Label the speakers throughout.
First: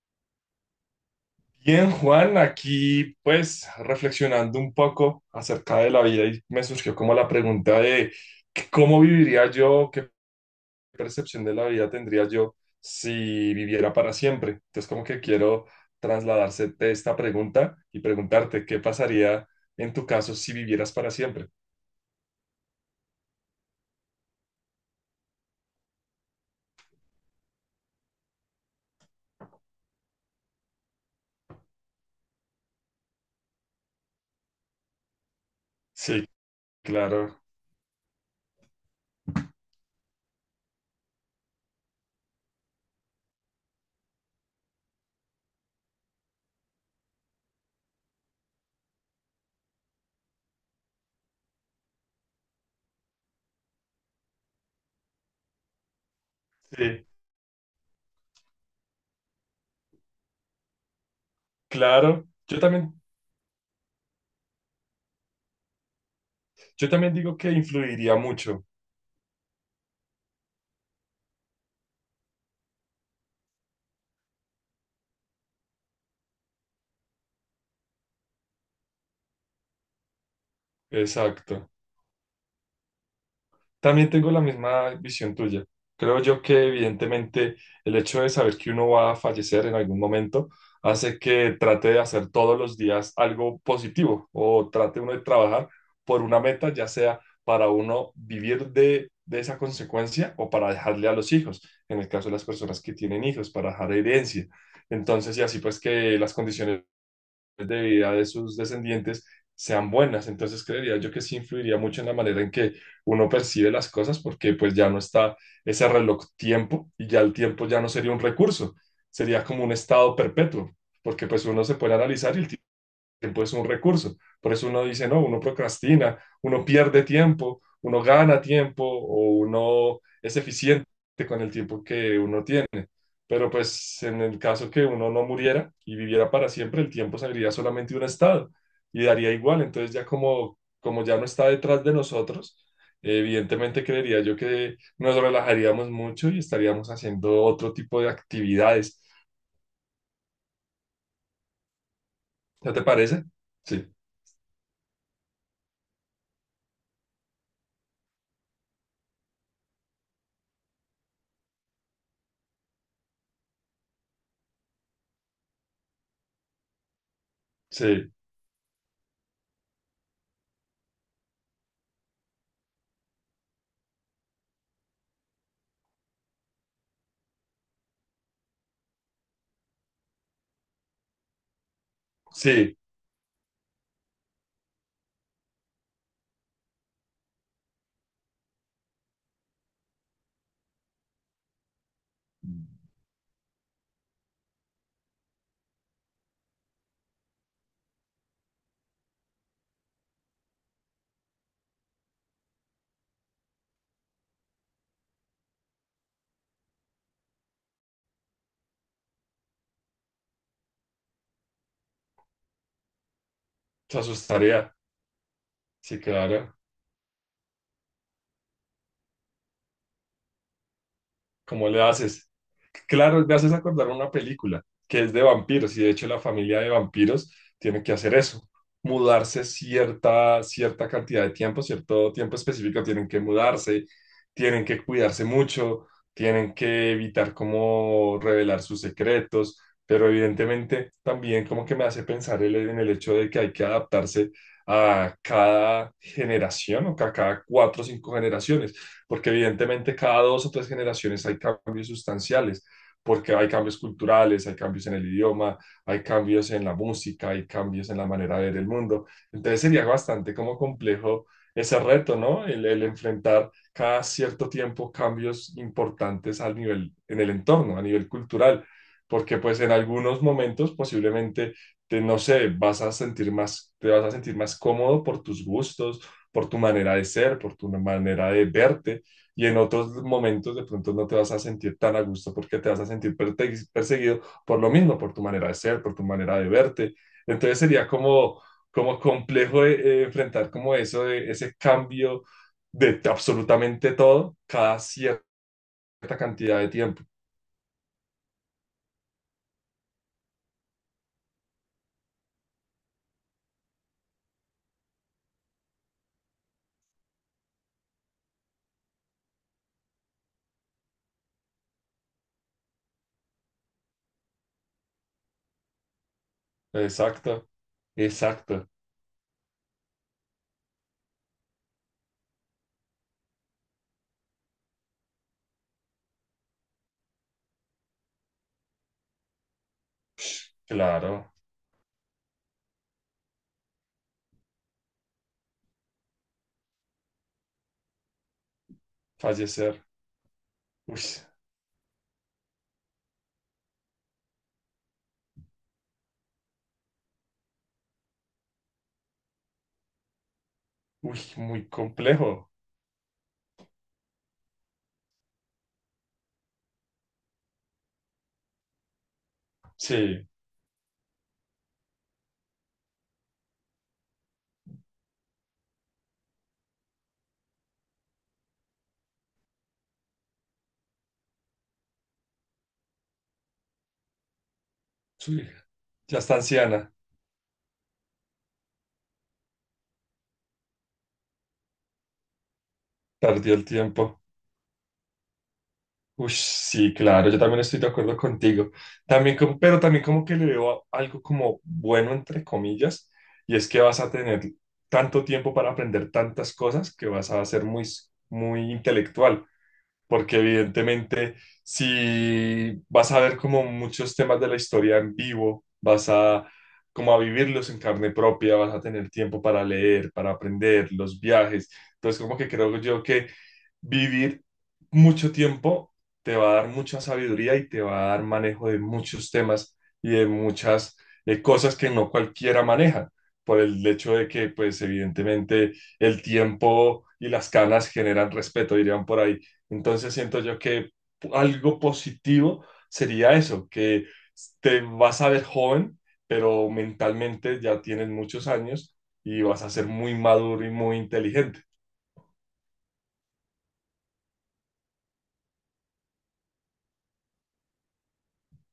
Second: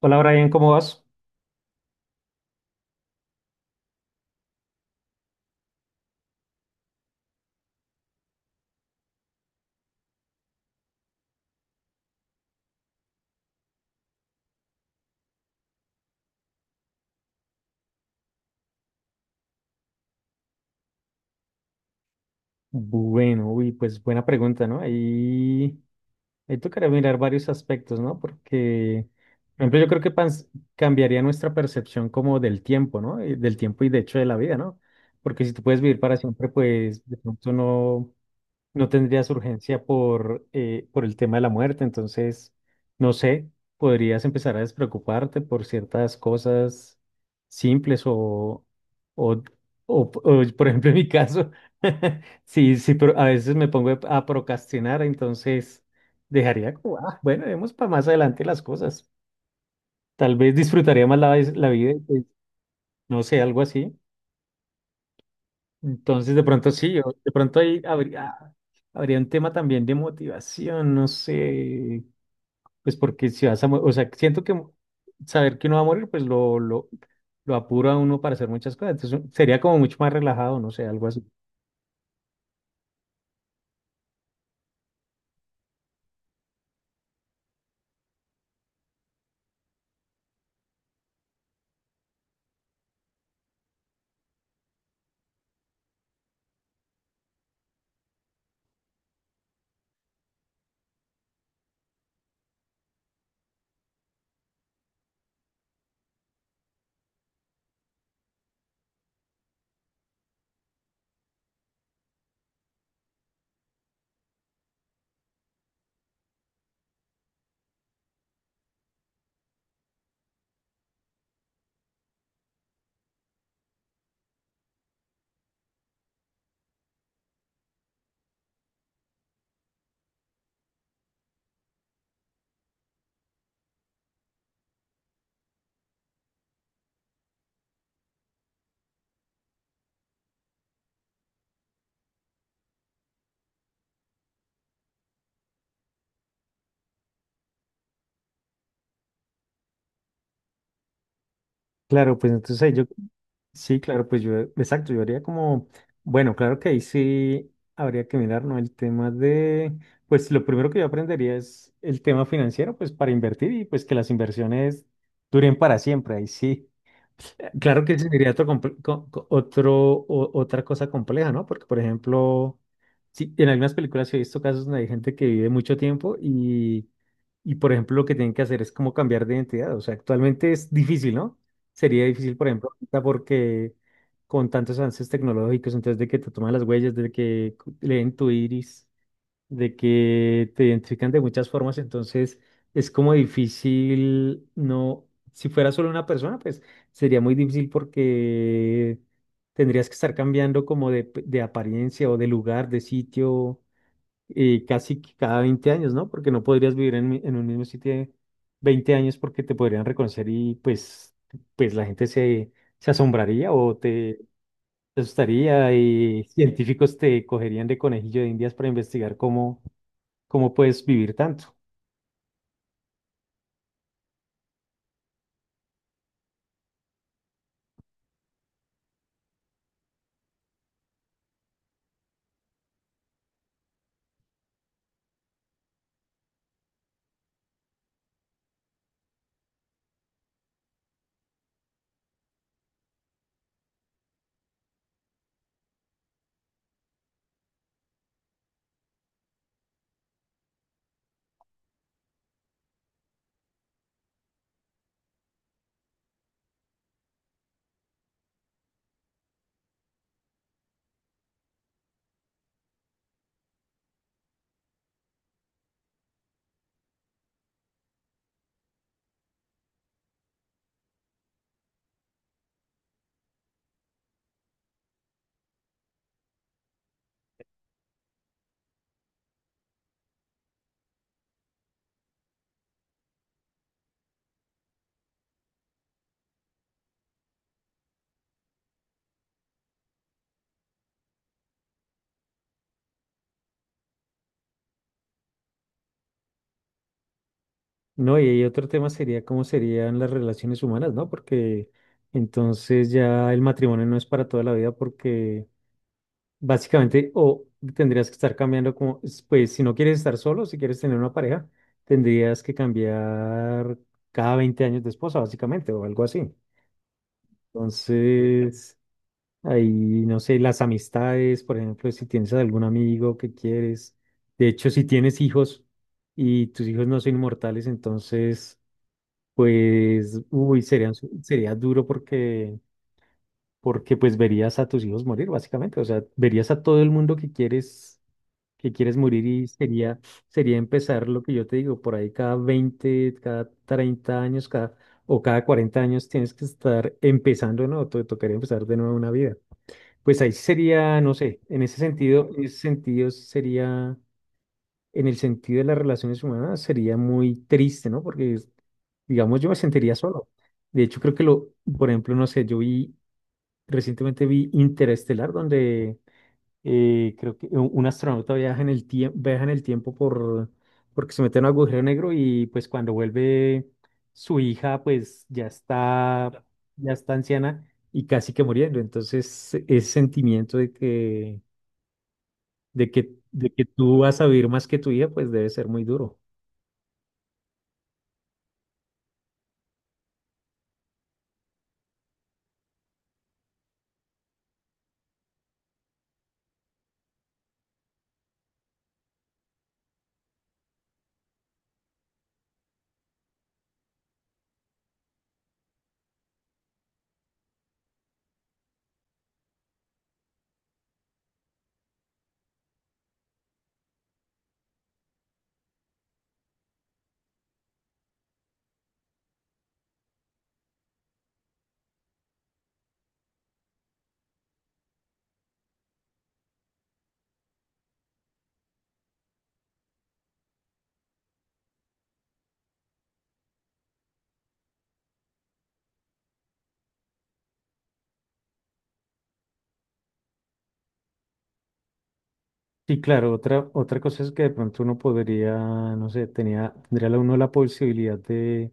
Speaker 1: Hola Brian, ¿cómo vas?
Speaker 2: Bien, Juan, aquí pues reflexionando un poco acerca de la vida y me surgió como la pregunta de que cómo viviría yo, qué percepción de la vida tendría yo si viviera para siempre. Entonces como que quiero trasladarse de esta pregunta y preguntarte qué pasaría en tu caso si vivieras para siempre.
Speaker 1: Bueno, uy, pues buena pregunta, ¿no? Ahí tocaría mirar varios aspectos, ¿no? Porque, por ejemplo, yo creo que cambiaría nuestra percepción como del tiempo, ¿no? Y del tiempo y de hecho de la vida, ¿no? Porque si tú puedes vivir para
Speaker 2: Sí,
Speaker 1: siempre, pues de
Speaker 2: claro,
Speaker 1: pronto no, no tendrías urgencia por el tema de la muerte, entonces, no sé, podrías empezar a despreocuparte por ciertas cosas simples o, o, o por ejemplo, en mi caso, sí, sí, pero a veces me pongo a procrastinar, entonces dejaría como,
Speaker 2: sí,
Speaker 1: "Ah, bueno, vemos para más adelante las cosas". Tal vez disfrutaría más la vida, pues,
Speaker 2: claro.
Speaker 1: no sé, algo así. Entonces, de pronto
Speaker 2: Yo
Speaker 1: sí,
Speaker 2: también
Speaker 1: de
Speaker 2: digo que
Speaker 1: pronto ahí
Speaker 2: influiría
Speaker 1: habría,
Speaker 2: mucho.
Speaker 1: habría un tema también de motivación, no sé, pues porque si vas a, o sea, siento que saber que uno va a morir, pues lo apura a uno para hacer muchas cosas, entonces sería como mucho más relajado, no sé, algo así.
Speaker 2: Exacto. También tengo la misma visión tuya. Creo yo que evidentemente el hecho de saber que uno va a fallecer en algún momento hace que trate de hacer todos los días algo positivo o trate uno de trabajar por una meta, ya sea para uno vivir de esa consecuencia o para dejarle a los hijos, en el caso de las personas que tienen hijos, para dejar herencia. Entonces, y así pues que las condiciones de vida de sus descendientes sean buenas. Entonces creería yo que sí influiría mucho en la manera en que uno percibe las cosas porque pues ya no está ese reloj tiempo y ya el tiempo ya no sería un recurso, sería como un estado perpetuo, porque pues uno se puede analizar y el tiempo es un recurso. Por eso uno dice, no, uno procrastina, uno pierde tiempo, uno gana tiempo o uno es eficiente con el tiempo que uno tiene. Pero pues en el caso que uno no muriera y viviera para siempre, el tiempo sería solamente un estado y daría igual. Entonces ya como, como ya no está detrás de nosotros, evidentemente creería yo que nos relajaríamos mucho y estaríamos haciendo otro tipo de actividades.
Speaker 1: Claro, pues entonces ahí
Speaker 2: ¿No te
Speaker 1: yo.
Speaker 2: parece?
Speaker 1: Sí,
Speaker 2: Sí,
Speaker 1: claro, pues yo, exacto, yo haría como, bueno, claro que ahí sí habría que mirar, ¿no? El tema de, pues lo primero que yo aprendería es el tema financiero, pues para invertir y pues que las inversiones duren para siempre, ahí sí. Claro que ese
Speaker 2: sí,
Speaker 1: sería otro, otro, otra cosa compleja, ¿no? Porque, por ejemplo, sí, en algunas películas sí he visto casos donde hay gente que vive mucho tiempo y, por ejemplo, lo que tienen que hacer es como cambiar de identidad. O sea, actualmente es difícil, ¿no? Sería difícil, por ejemplo,
Speaker 2: sí,
Speaker 1: porque con tantos avances tecnológicos, entonces de que te toman las huellas, de que leen tu iris, de que te identifican de muchas formas, entonces es como difícil, no, si fuera solo una persona, pues sería muy difícil porque tendrías que estar cambiando como de, de apariencia o de lugar, de sitio. Y casi que cada 20 años, ¿no? Porque no podrías vivir en, en un mismo sitio 20 años porque te podrían reconocer y pues, pues la gente se asombraría o
Speaker 2: se
Speaker 1: te,
Speaker 2: asustaría.
Speaker 1: te asustaría
Speaker 2: Sí,
Speaker 1: y
Speaker 2: claro.
Speaker 1: científicos te cogerían de conejillo de indias para investigar cómo, cómo puedes vivir tanto,
Speaker 2: ¿Cómo le haces? Claro, me haces acordar una película que es de vampiros y de hecho la familia de vampiros tiene que hacer eso, mudarse cierta, cierta cantidad de tiempo, cierto tiempo específico, tienen que mudarse, tienen que cuidarse mucho, tienen que evitar como revelar sus secretos, pero evidentemente también como que me hace pensar en el hecho de que hay que adaptarse a cada generación o que a cada cuatro o cinco generaciones porque evidentemente cada dos o tres generaciones hay cambios sustanciales, porque hay cambios culturales, hay cambios en el idioma, hay cambios en la música, hay cambios en la manera de ver el mundo. Entonces sería bastante como complejo ese reto, ¿no? El enfrentar cada cierto tiempo cambios importantes al nivel, en el entorno, a nivel cultural, porque pues en algunos momentos posiblemente te, no sé, vas a sentir más, te vas a sentir más cómodo por tus gustos, por tu manera de ser, por tu manera de verte, y en otros momentos de pronto no te vas a sentir tan a gusto porque te vas a sentir perseguido por lo mismo, por tu manera de ser, por tu manera de verte. Entonces sería como, como complejo enfrentar como eso, ese cambio de absolutamente todo cada cierta cantidad de tiempo.
Speaker 1: ¿no? Y, ahí otro tema sería cómo serían las relaciones humanas, ¿no? Porque entonces ya el matrimonio no es para toda la vida porque. Básicamente, o tendrías que estar cambiando como, pues si no quieres estar solo, si quieres tener una pareja, tendrías que cambiar cada 20 años de esposa, básicamente, o algo así.
Speaker 2: Exacto, exacto,
Speaker 1: Entonces, ahí, no sé, las amistades, por ejemplo, si tienes algún amigo que quieres, de hecho, si tienes hijos y tus hijos no son inmortales, entonces, pues, uy, serían,
Speaker 2: claro,
Speaker 1: sería duro porque, porque pues verías a tus hijos morir, básicamente, o sea, verías a todo el mundo que quieres morir y
Speaker 2: fallecer.
Speaker 1: sería, sería
Speaker 2: Uy,
Speaker 1: empezar lo que yo te digo, por ahí cada 20 cada 30 años, cada, o cada 40 años tienes que estar empezando, ¿no? Te tocaría empezar de nuevo una vida. Pues ahí sería, no
Speaker 2: uy,
Speaker 1: sé, en
Speaker 2: muy
Speaker 1: ese sentido,
Speaker 2: complejo.
Speaker 1: en el sentido de las relaciones humanas, sería muy triste, ¿no? Porque, digamos, yo me sentiría
Speaker 2: Sí,
Speaker 1: solo. De hecho, creo que lo, por ejemplo, no sé, recientemente vi Interestelar, donde creo que un astronauta viaja en el tiempo, viaja en el tiempo por, porque se mete en un agujero negro y pues cuando vuelve su hija pues
Speaker 2: sí, ya está
Speaker 1: ya
Speaker 2: anciana,
Speaker 1: está anciana y casi que muriendo. Entonces ese sentimiento de que, de
Speaker 2: perdió
Speaker 1: que
Speaker 2: el
Speaker 1: tú vas
Speaker 2: tiempo.
Speaker 1: a vivir más que tu hija pues debe ser muy duro.
Speaker 2: Ush, sí, claro, yo también estoy de acuerdo contigo. También pero también como que le veo algo como bueno, entre comillas, y es que vas a tener tanto tiempo para aprender tantas cosas que vas a ser muy, muy intelectual porque evidentemente si vas a ver como muchos temas de la historia en vivo, vas a como a vivirlos en carne propia, vas a tener tiempo para leer, para aprender, los viajes. Entonces, como que creo yo que vivir mucho tiempo te va a dar mucha sabiduría y te va a dar manejo de muchos temas y de muchas cosas que no cualquiera maneja, por el hecho de que, pues, evidentemente el tiempo y las canas generan respeto, dirían por ahí. Entonces siento yo que algo positivo sería eso, que te vas a ver joven, pero mentalmente ya tienes muchos años y vas a ser muy maduro y muy inteligente.
Speaker 1: Sí, claro, otra, otra cosa es que de pronto uno podría, no sé, tendría uno la posibilidad de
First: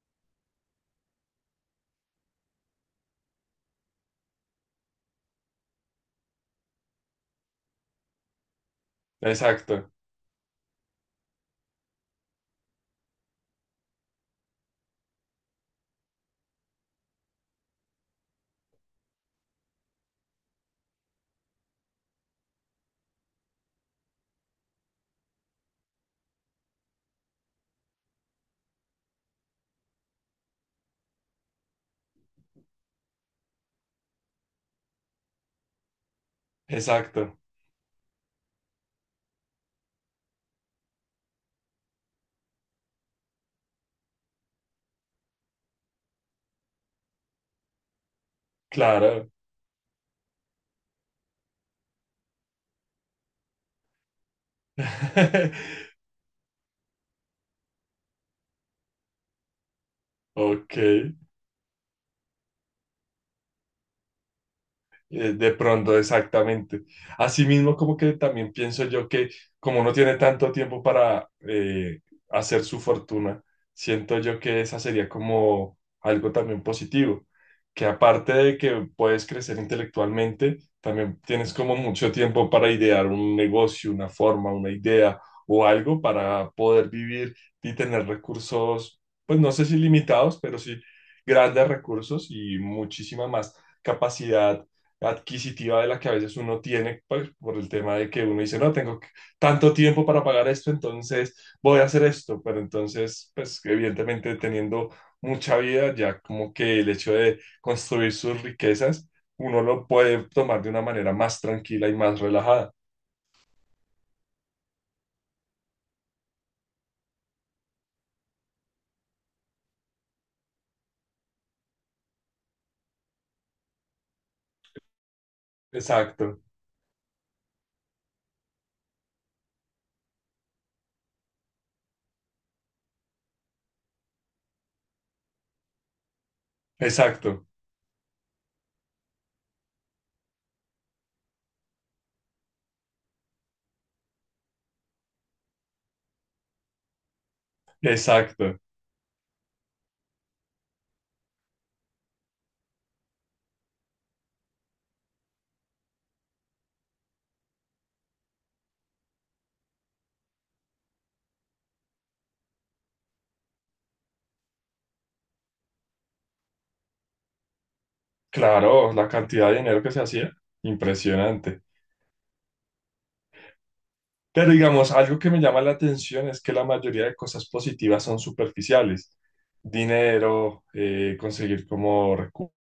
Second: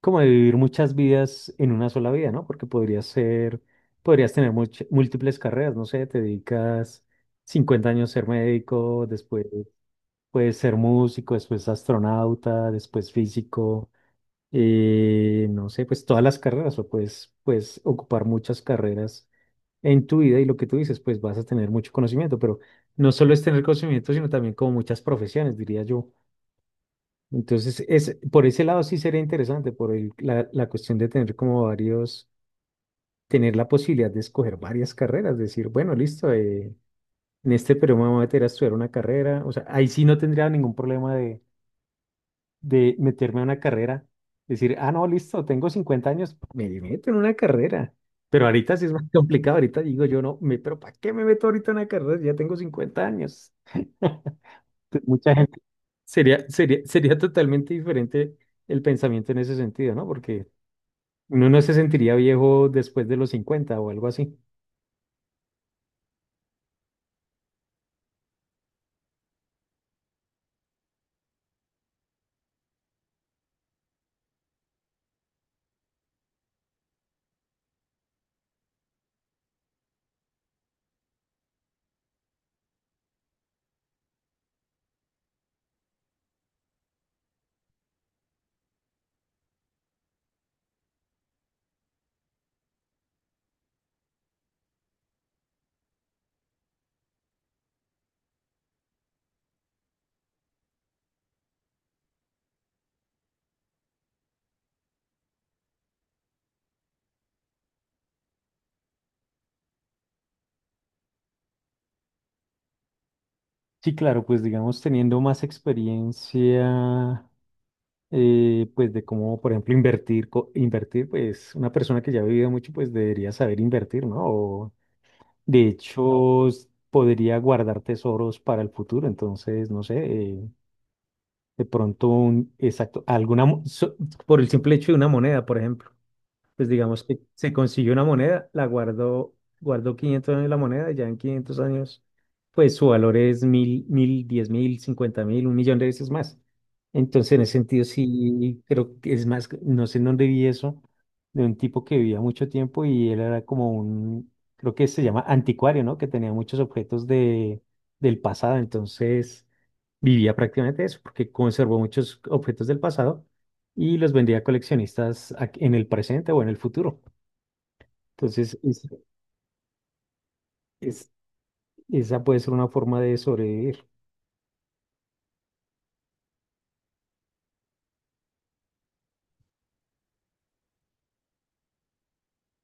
Speaker 1: como de vivir muchas vidas en una sola vida, ¿no? Porque podrías ser, podrías tener múltiples carreras, no sé, te dedicas 50 años a ser médico, después
Speaker 2: Exacto,
Speaker 1: puedes ser músico, después astronauta, después físico, no sé, pues todas las carreras, o puedes, puedes ocupar muchas carreras en tu vida y lo que tú dices, pues vas a tener mucho conocimiento, pero no solo es tener conocimiento, sino también como muchas profesiones, diría yo. Entonces, es, por ese lado sí sería interesante, por la cuestión de tener como varios, tener la posibilidad de escoger varias carreras, decir, bueno, listo,
Speaker 2: exacto,
Speaker 1: en este periodo me voy a meter a estudiar una carrera, o sea, ahí sí no tendría ningún problema de meterme a una carrera, decir, ah, no, listo, tengo 50 años, me meto en una carrera, pero ahorita sí es más
Speaker 2: claro.
Speaker 1: complicado, ahorita digo yo, no, me, pero ¿para qué me meto ahorita en una carrera? Si ya tengo 50 años. Mucha gente. Sería totalmente diferente el pensamiento en ese sentido, ¿no? Porque
Speaker 2: Ok.
Speaker 1: uno no se sentiría viejo después de los 50 o algo así.
Speaker 2: De pronto, exactamente. Asimismo, como que también pienso yo que como no tiene tanto tiempo para hacer su fortuna, siento yo que esa sería como algo también positivo, que aparte de que puedes crecer intelectualmente, también tienes como mucho tiempo para idear un negocio, una forma, una idea o algo para poder vivir y tener recursos, pues no sé si limitados, pero sí grandes recursos y muchísima más capacidad adquisitiva de la que a veces uno tiene pues, por el tema de que uno dice, no, tanto tiempo para pagar esto, entonces voy a hacer esto, pero entonces, pues evidentemente teniendo mucha vida, ya como que el hecho de construir sus riquezas, uno lo puede tomar de una manera más tranquila y más relajada.
Speaker 1: Sí, claro, pues digamos teniendo más experiencia, pues de cómo, por ejemplo, invertir, invertir, pues una persona que ya ha vivido mucho, pues debería saber invertir, ¿no? O, de
Speaker 2: Exacto,
Speaker 1: hecho, podría guardar tesoros para el futuro, entonces, no sé, de pronto un, exacto, alguna, por el simple hecho de una moneda, por ejemplo. Pues digamos que
Speaker 2: exacto,
Speaker 1: se consiguió una moneda, la guardó, guardó 500 años la moneda, y ya en 500 años, pues su valor es 1000, 1000, 10.000, 50.000, un millón de veces más. Entonces, en ese sentido,
Speaker 2: exacto.
Speaker 1: sí, creo que es más, no sé en dónde vi eso, de un tipo que vivía mucho tiempo y él era como un, creo que se llama anticuario, ¿no? Que tenía muchos objetos de, del pasado. Entonces, vivía prácticamente de eso, porque conservó muchos objetos del pasado y los vendía a coleccionistas en el presente o en el futuro. Entonces,
Speaker 2: Claro, la cantidad de dinero que se hacía,
Speaker 1: es-
Speaker 2: impresionante.
Speaker 1: esa puede ser una forma de sobrevivir.
Speaker 2: Pero digamos, algo que me llama la atención es que la mayoría de cosas positivas son superficiales. Dinero, conseguir como recursos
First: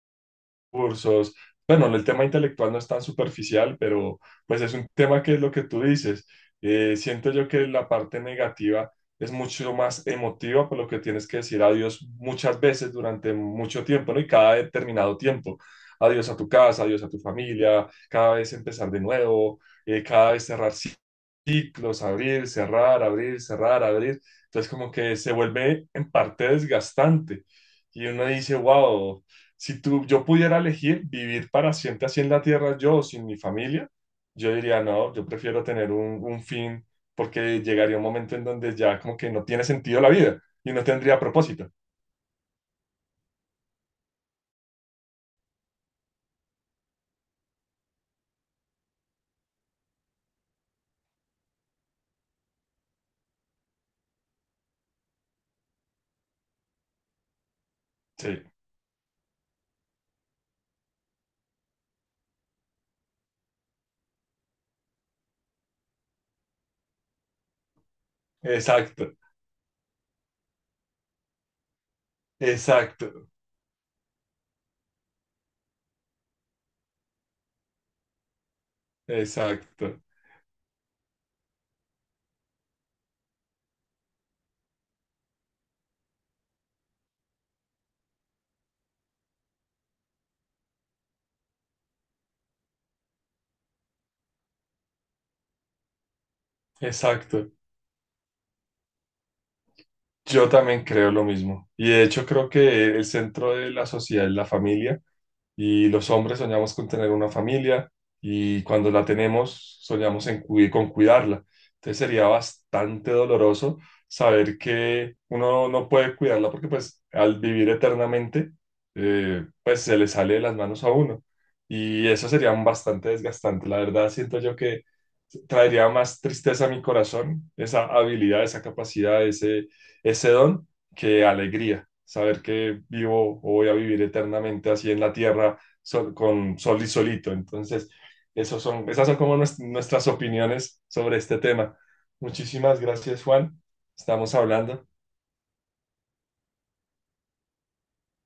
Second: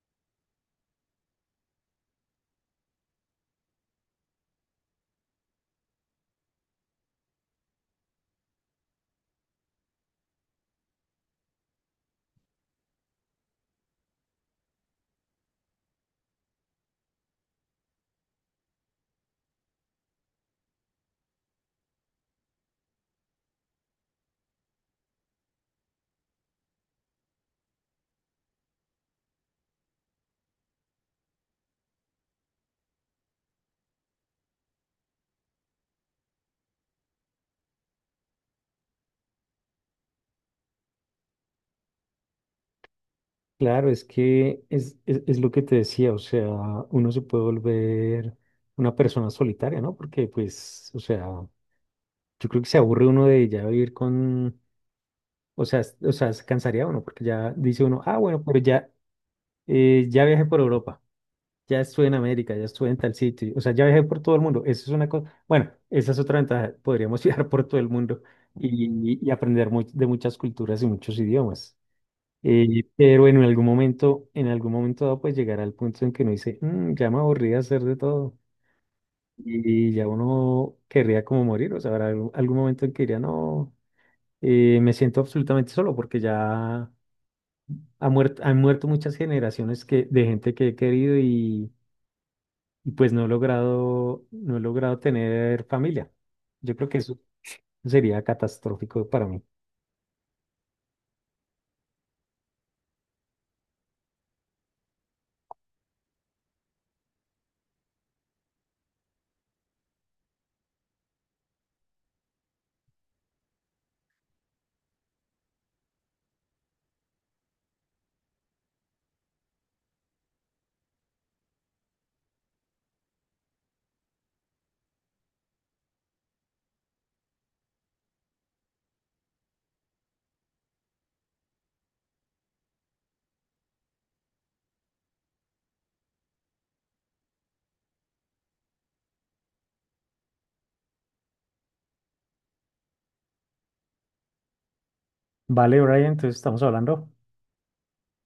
Speaker 2: cursos. Bueno, el tema intelectual no es tan superficial, pero pues es un tema que es lo que tú dices. Siento yo que la parte negativa es mucho más emotiva, por lo que tienes que decir adiós muchas veces durante mucho tiempo, ¿no? Y cada determinado tiempo. Adiós a tu casa, adiós a tu familia, cada vez empezar de nuevo, cada vez cerrar ciclos, abrir, cerrar, abrir, cerrar, abrir. Entonces como que se vuelve en parte desgastante. Y uno dice, wow. Si tú, yo pudiera elegir vivir para siempre así en la tierra, yo o sin mi familia, yo diría, no, yo prefiero tener un fin porque llegaría un momento en donde ya como que no tiene sentido la vida y no tendría propósito.
Speaker 1: Claro, es que es lo que te decía, o sea, uno se puede volver una persona solitaria, ¿no? Porque, pues, o sea, yo creo que se aburre uno de ya vivir con, o sea, se cansaría uno, porque ya dice uno, ah, bueno,
Speaker 2: Sí,
Speaker 1: pero ya, ya viajé por Europa. Ya estuve en América, ya estuve en tal sitio. O sea, ya viajé por todo el mundo. Eso es una cosa. Bueno, esa es otra ventaja. Podríamos viajar por todo el mundo
Speaker 2: exacto,
Speaker 1: y aprender de muchas culturas y muchos idiomas. Pero
Speaker 2: exacto,
Speaker 1: en algún momento dado, pues llegará el punto en que uno dice, "Mm, ya me aburrí de hacer de todo". Y
Speaker 2: exacto,
Speaker 1: ya uno querría como morir. O sea, habrá algún, algún momento en que diría, no, me siento absolutamente solo porque ya han muerto muchas generaciones que, de gente que he querido y pues no he logrado tener familia. Yo creo que eso
Speaker 2: exacto.
Speaker 1: sería catastrófico para mí.
Speaker 2: Yo también creo lo mismo. Y de hecho creo que el centro de la sociedad es la familia y los hombres soñamos con tener una familia y cuando la tenemos soñamos en con cuidarla. Entonces sería bastante doloroso saber que uno no puede cuidarla porque pues al vivir eternamente pues se le sale de las manos a uno y eso sería bastante desgastante. La verdad siento yo que traería más tristeza a mi corazón esa habilidad, esa capacidad, ese don que alegría saber que vivo o voy a vivir eternamente así en la tierra con sol y solito. Entonces, esos son, esas son como nuestras opiniones sobre este tema. Muchísimas gracias, Juan. Estamos hablando.
Speaker 1: Vale, Brian, entonces estamos hablando.